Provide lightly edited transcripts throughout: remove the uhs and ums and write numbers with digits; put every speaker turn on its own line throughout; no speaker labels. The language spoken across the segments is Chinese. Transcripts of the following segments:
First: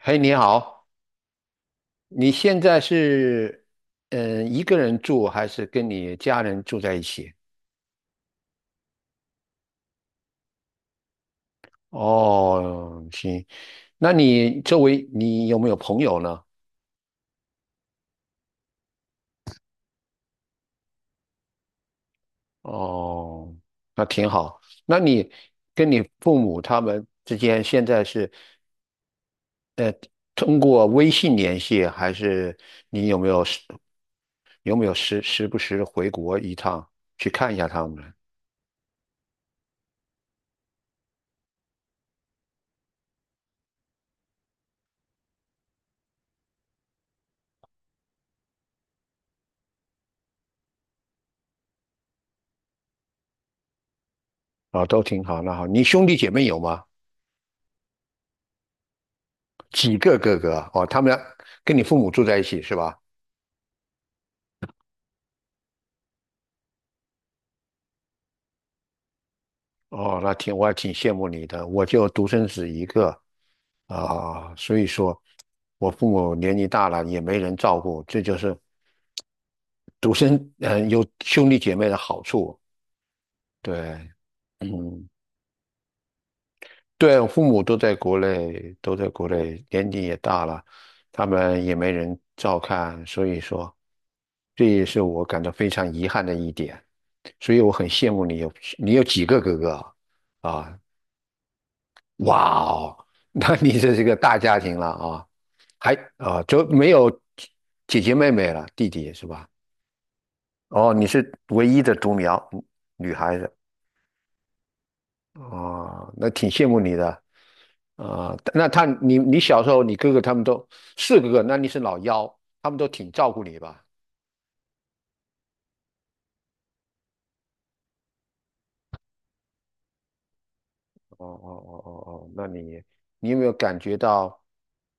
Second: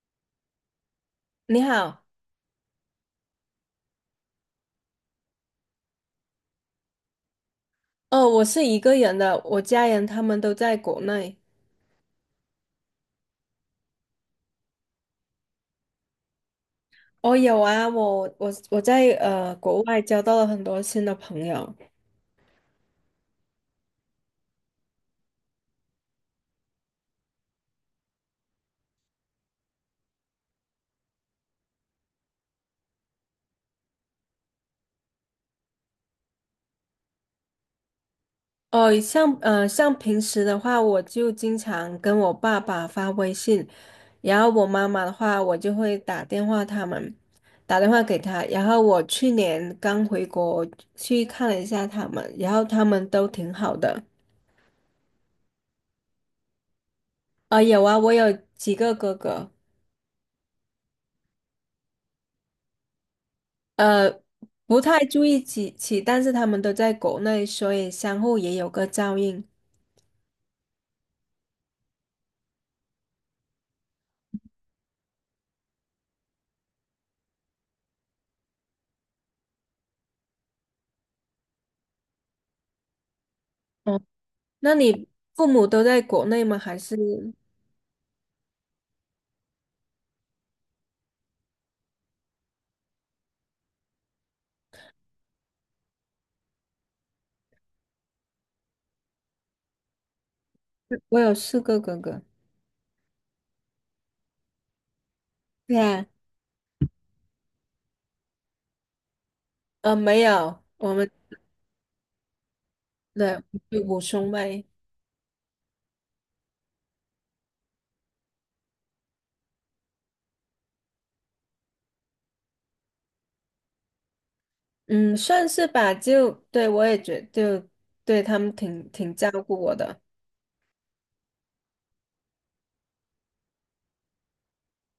嘿，你好，
你好。
你现在是一个人住还是跟你家人住在一起？
哦，我是一个人的，我家人他们都在国内。
哦，行，那你周围你有没有朋友呢？
哦，有啊，我在国外交到了很多新的朋友。
哦，那挺好。那你跟你父母他们之间现在是通过微信联系，还是你有没有时不时地回国一趟去看一下他们呢？
哦，像平时的话，我就经常跟我爸爸发微信，然后我妈妈的话，我就会打电话他们，打电话给他。然后我去年刚回国去看了一下他们，然后他们都挺好的。
哦，都挺好。那好，你兄弟姐妹有吗？
啊、有啊，我有几个哥哥。
几个哥哥啊，哦，他们跟你父母住在一起是吧？
呃，不太注意起起，但是他们都在国内，所以相互也有个照应。
哦，我还挺羡慕你的，我就独生子一个啊，所以说我父母年纪大了也没人照顾，这就是独生嗯呃有兄弟姐妹的好处。
哦，
对，
那你
嗯，
父母都在国内吗？还是
对，我父母都在国内，都在国内，年纪也大了，他们也没人照看，所以说，这也是我感到非常遗憾的一点。所以我很羡慕你有几个哥哥啊？啊，
我有四个哥哥？
哇哦，那你这是个大家庭了啊，
对
还
啊。
啊就没有姐姐妹妹了，弟弟是吧？
呃，没有，
哦，
我
你
们
是唯一的独苗女孩
的
子，
五兄妹。
啊，那挺羡慕你的。啊、那你小时候，你哥哥他们都四个哥，那你是老幺，他们都挺照顾你吧？
嗯，算是吧。就对我也觉就对他们挺照顾我的。
哦哦哦哦哦，那你有没有感觉到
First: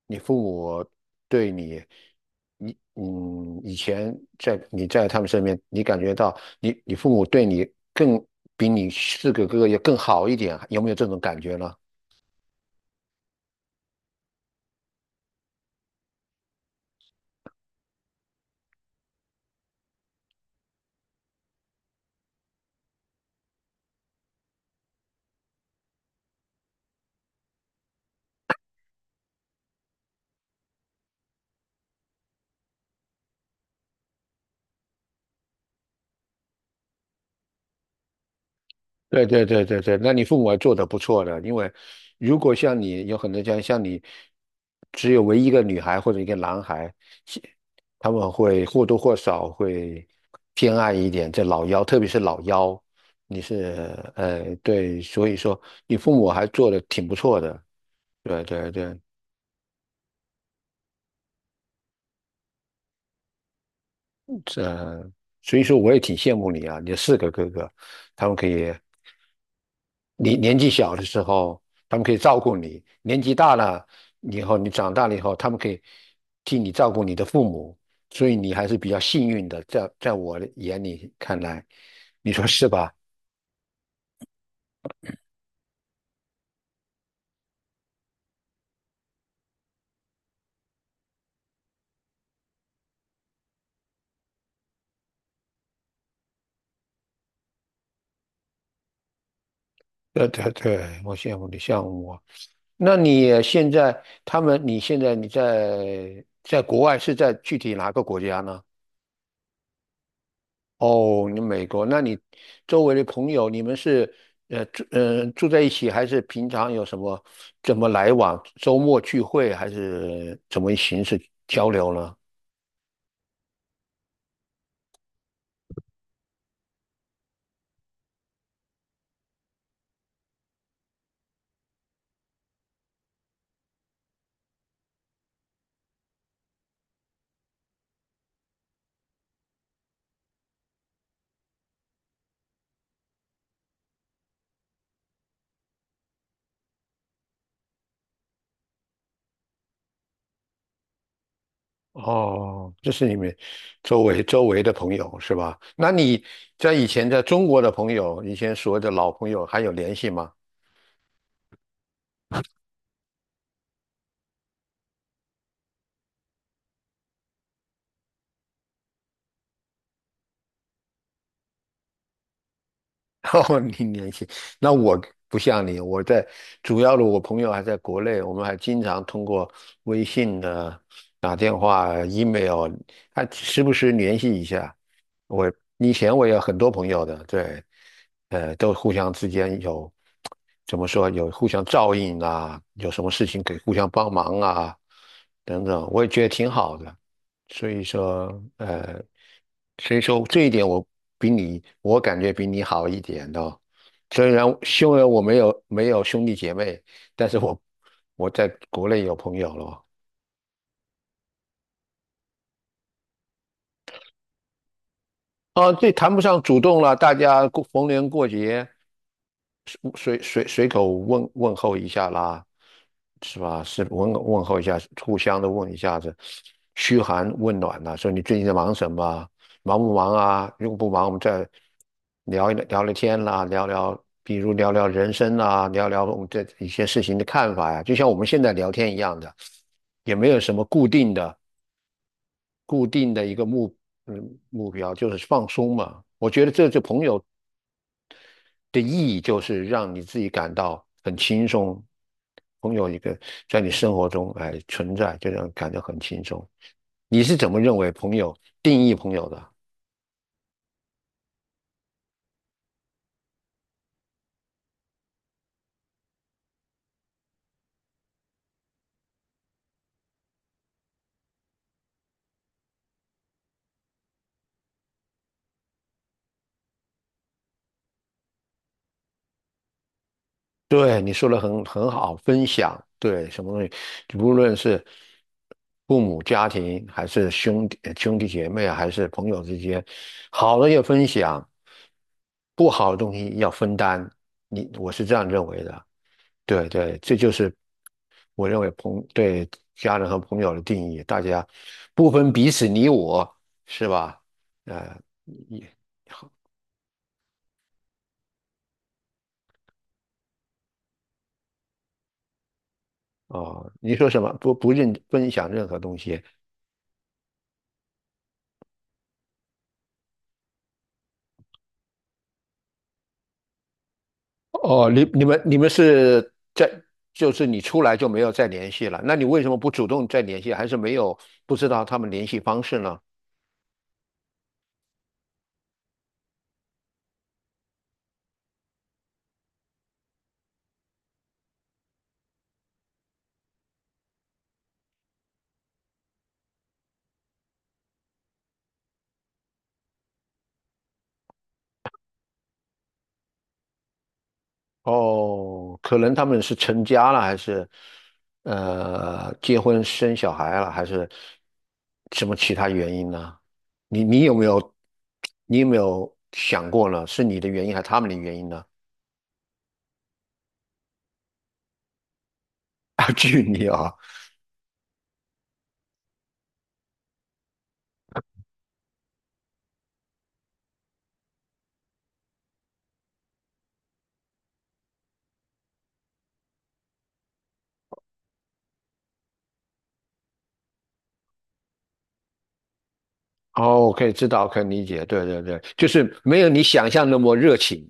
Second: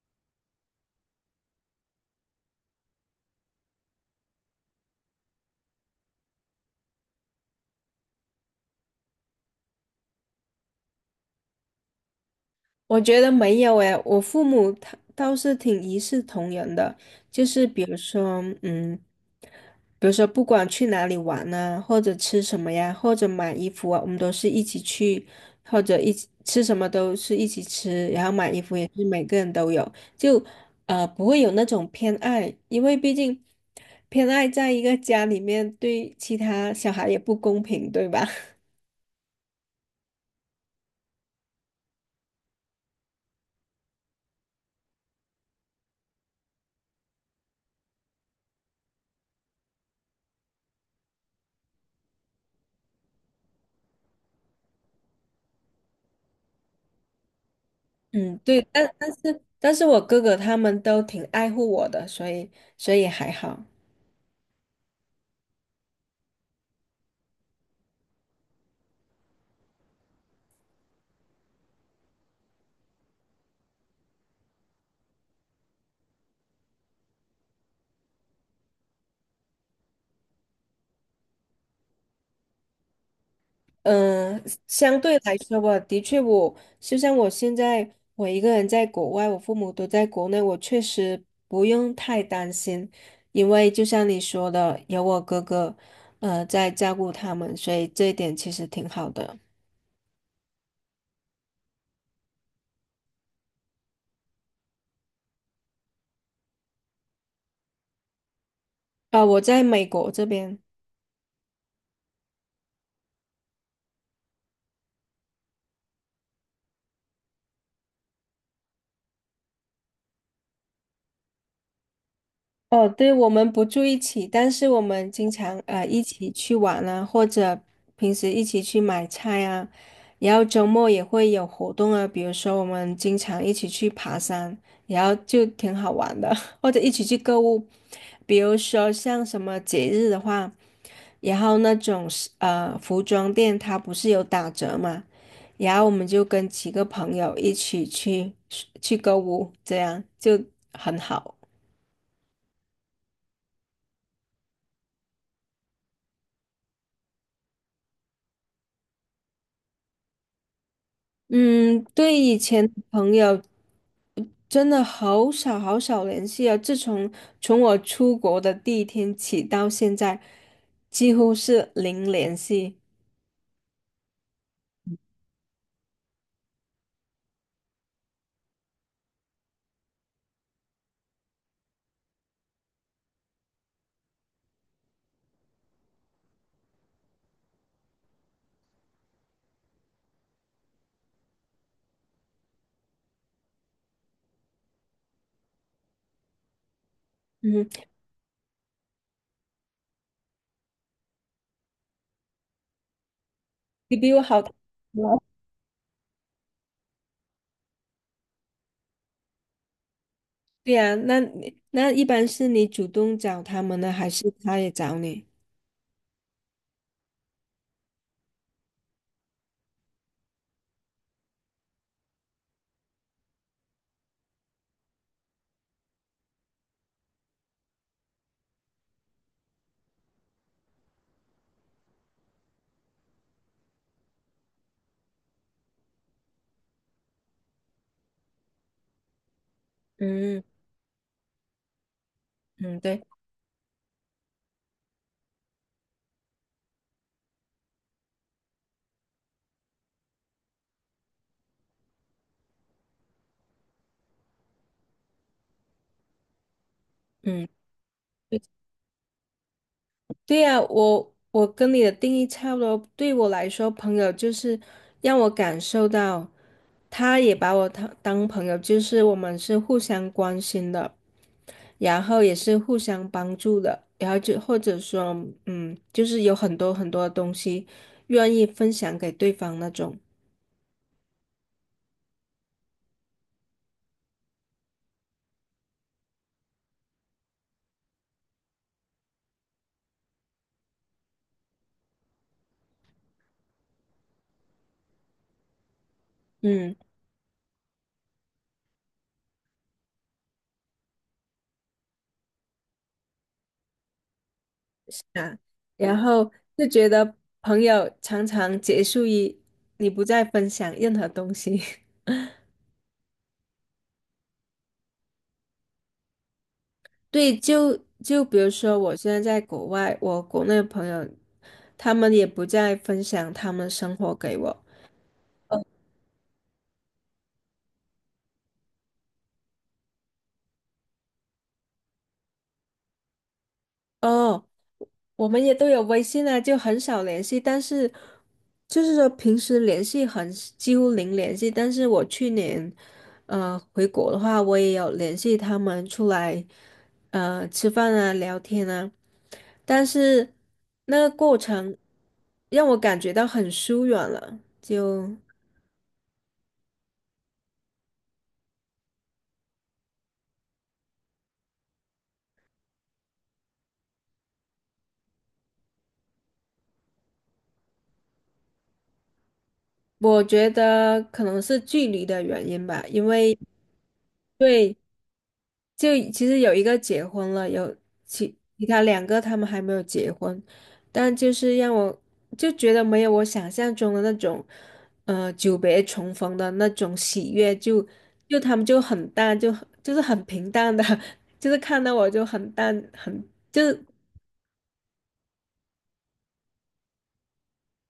你父母对你，你以前在他们身边，你感觉到你父母对你更比你四个哥哥要更好一点啊，有没有这种感觉呢？
我觉得没有诶，我父母他倒是挺一视同仁的，就是比如说，比如说不管去哪里玩啊，或者吃什么呀，或者买衣服啊，我们都是一起去，或者一起吃什么都是一起吃，然后买衣服也是每个人都有，就不会有那种偏爱，因为毕竟偏爱在一个家里面对其他小孩也不公平，对吧？
对对对对对，那你父母还做得不错的，因为如果像你有很多家像你只有唯一一个女孩或者一个男孩，其他们会或多或少会偏爱一点这老幺，特别是老幺，你是对，所以说你父母还做得挺不错的，
嗯，
对
对，
对
但
对，
但是但是我哥哥他们都挺爱护我的，所以所以还好。
这所以说我也挺羡慕你啊，你有四个哥哥，他们可以。你年纪小的时候，他们可以照顾你；年纪大了以后，你长大了以后，他们可以替你照顾你的父母，所以你还是比较幸运的。在我的眼里看来，你说是吧？
嗯，相对来说吧，的确我，就像我现在我一个人在国外，我父母都在国内，我确实不用太担心，因为就像你说的，有我哥哥，在照顾他们，所以这一点其实挺好的。
对对对，我羡慕你，羡慕我。那你现在他们，你现在在国外是在具体哪个国家呢？
啊、我在美国这边。
哦，你美国，那你周围的朋友，你们是住在一起，还是平常有什么怎么来往？周末聚会还是怎么形式交流呢？
哦，对，我们不住一起，但是我们经常一起去玩啊，或者平时一起去买菜啊，然后周末也会有活动啊，比如说我们经常一起去爬山，然后就挺好玩的，或者一起去购物，比如说像什么节日的话，然后那种是服装店它不是有打折嘛，然后我们就跟几个朋友一起去购物，这样就很好。
哦，这是你们周围的朋友是吧？那你在以前在中国的朋友，以前所谓的老朋友还有联系吗？
嗯，对以前的朋友真的好少好少联系啊。自从我出国的第一天起到现在，几乎是零联系。
哦，你联系那我不像你，主要的我朋友还在国内，我们还经常通过微信的、打电话、email，还时不时联系一下。我以前我也有很多朋友的，对，呃，都互相之间有怎么说，有互相照应啊，有什么事情可以互相帮忙啊，等等，我也觉得挺好的。所
嗯，
以说，呃，所以说这一点我比你，我感觉比你好一点哦。
你比我
虽
好
然
太
虽然
多
我
了。
没有兄弟姐妹，但是我在国内有朋友了哦。
对呀，那你那一般是你主动找他们呢，还是他也找你？
啊，这谈不上主动了，大家过逢年过节，随口问候一下啦，是吧？是问候一下，互相的问一下子，嘘寒问暖呐、说你最近在忙什么啊忙不忙啊？如果不忙，我们再聊一聊聊聊天啦，聊聊，比如聊聊人生啊，聊聊我们对一些事情的看法呀、就像我们现在聊天一样的，也没有
嗯
什么固定的
嗯，
固
对，
定的一个目标，就是放松嘛。我觉得这就朋友的意义就是让你自己感到很轻松。朋友一个在你生活中存在，就让你感觉很轻松。你是
嗯。
怎么认为朋友定义朋友的？
对呀，我跟你的定义差不多。对我来说，朋友就是让我感受到，他也把我当朋友，就是我们是互相关心的，然后也是互相帮助的，然后就或者说，就是有很多很多东西愿意分享给对方那种。
对，你说的很好，分享，对，什么东西，无论是父母、家庭，还是兄弟姐妹啊，还是朋友之间，好的要分享，不好的东西要分担。你，我是这样认为的。对
嗯
对，这就是我认为对家人和朋友的定义，大家不分彼此你我，是吧？呃，
啊，
你
然后就觉得朋友常常结束于你不再分享任何东西。
哦，你说什么？不认分享任何东西。
对，就比如说，我现在在国外，我国内的朋友，他们也不再分享他们生活给我。
哦，你们是就是你出来就没有再联系了，那你为什么不主动再联系？还是没有不知道他们联系方式呢？
哦，我们也都有微信啊，就很少联系，但是就是说平时联系很几乎零联系。但是我去年，回国的话，我也有联系他们出来，吃饭啊，聊天啊，但是那个过程让我感觉到很疏远了，就。
哦，可能他们是成家了，还是结婚生小孩了，还是什么其他原因呢？你你有没有你有没有想过呢？是你的原因还是他们的原因呢？
我觉得可能是距离的原因吧，
啊，
因为
距离啊，
对，就其实有一个结婚了，有其他两个他们还没有结婚，但就是让我就觉得没有我想象中的那种，久别重逢的那种喜悦，就他们就很淡，就很就是很平淡的，就是看到我就很淡，很就是
哦，可以知道，可以理解，对对对，就是没有你想象那么热情。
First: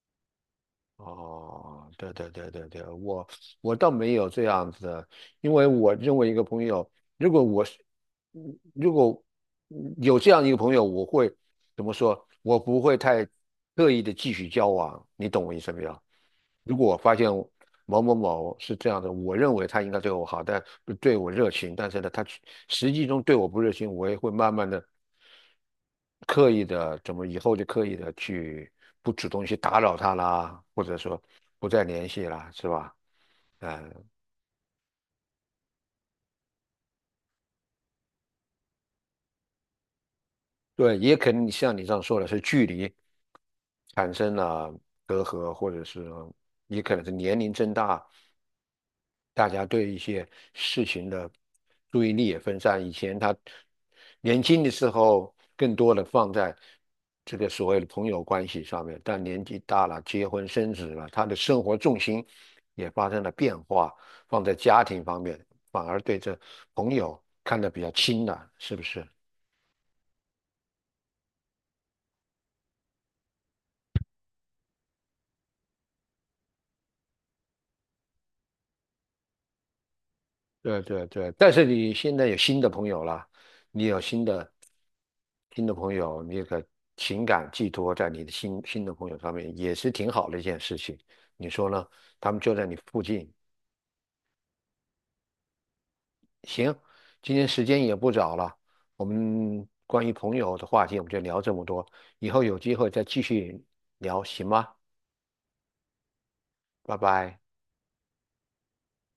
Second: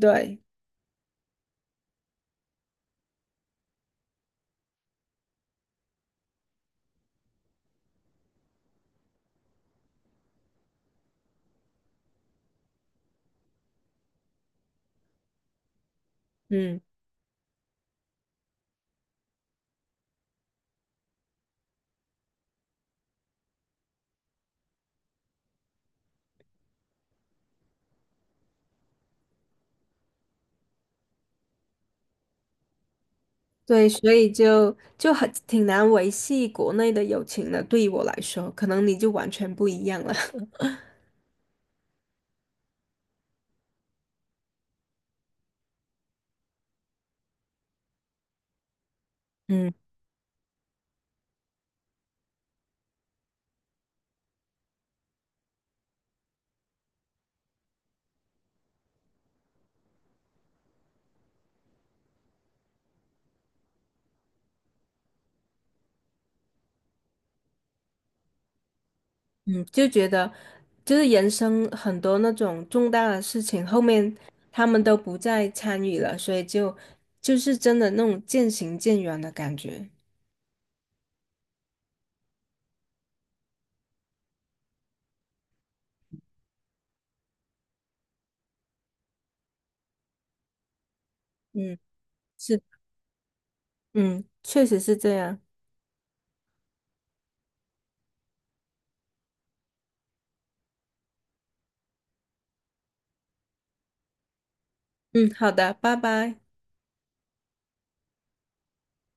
对。
哦，对对对对对，我倒没有这样子的，因为我认为一个朋友，如果我是，嗯如果嗯有这样一个朋友，我会怎么说？我不会太刻意的继续交往，你懂我意思没有？如
嗯。
果我发现某某某是这样的，我认为他应该对我好，但对我热情，但是呢，他实际中对我不热情，我也会慢慢的。刻意的怎么以后就刻意的去不主动去打扰他啦，或者说不再联系啦，是吧？
对，
嗯，
所以就很挺难维系国内的友情的，对于我来说，可能你就完全不一样了。
对，也可能像你这样说的是距离产生了隔阂，或者是也可能是年龄增大，大家
嗯
对一些事情的注意力也分散。以前他年轻的时候更多的放在这个所谓的朋友关系上面，但年纪大了，结婚生子了，他的生活重心也发生了变化，放在家庭方面，反而对这朋友看得比较轻了，是不是？
嗯，就觉得就是人生很多那种重大的事情，后面他们都不再参与了，所以就是真的那种渐行渐远的感觉。
对对对，但是你现在有新的朋友了，你有新的朋友，你情感寄托在你的新的朋友上面，也是挺好的一件事情。你说
嗯，
呢？他们就
是，
在你附近。
嗯，确实是这样。
行，今天时间也不早了，我们关于朋友的话题我们就聊这么多，以后有机会再继续聊，行吗？
嗯，好的，拜拜。
拜拜。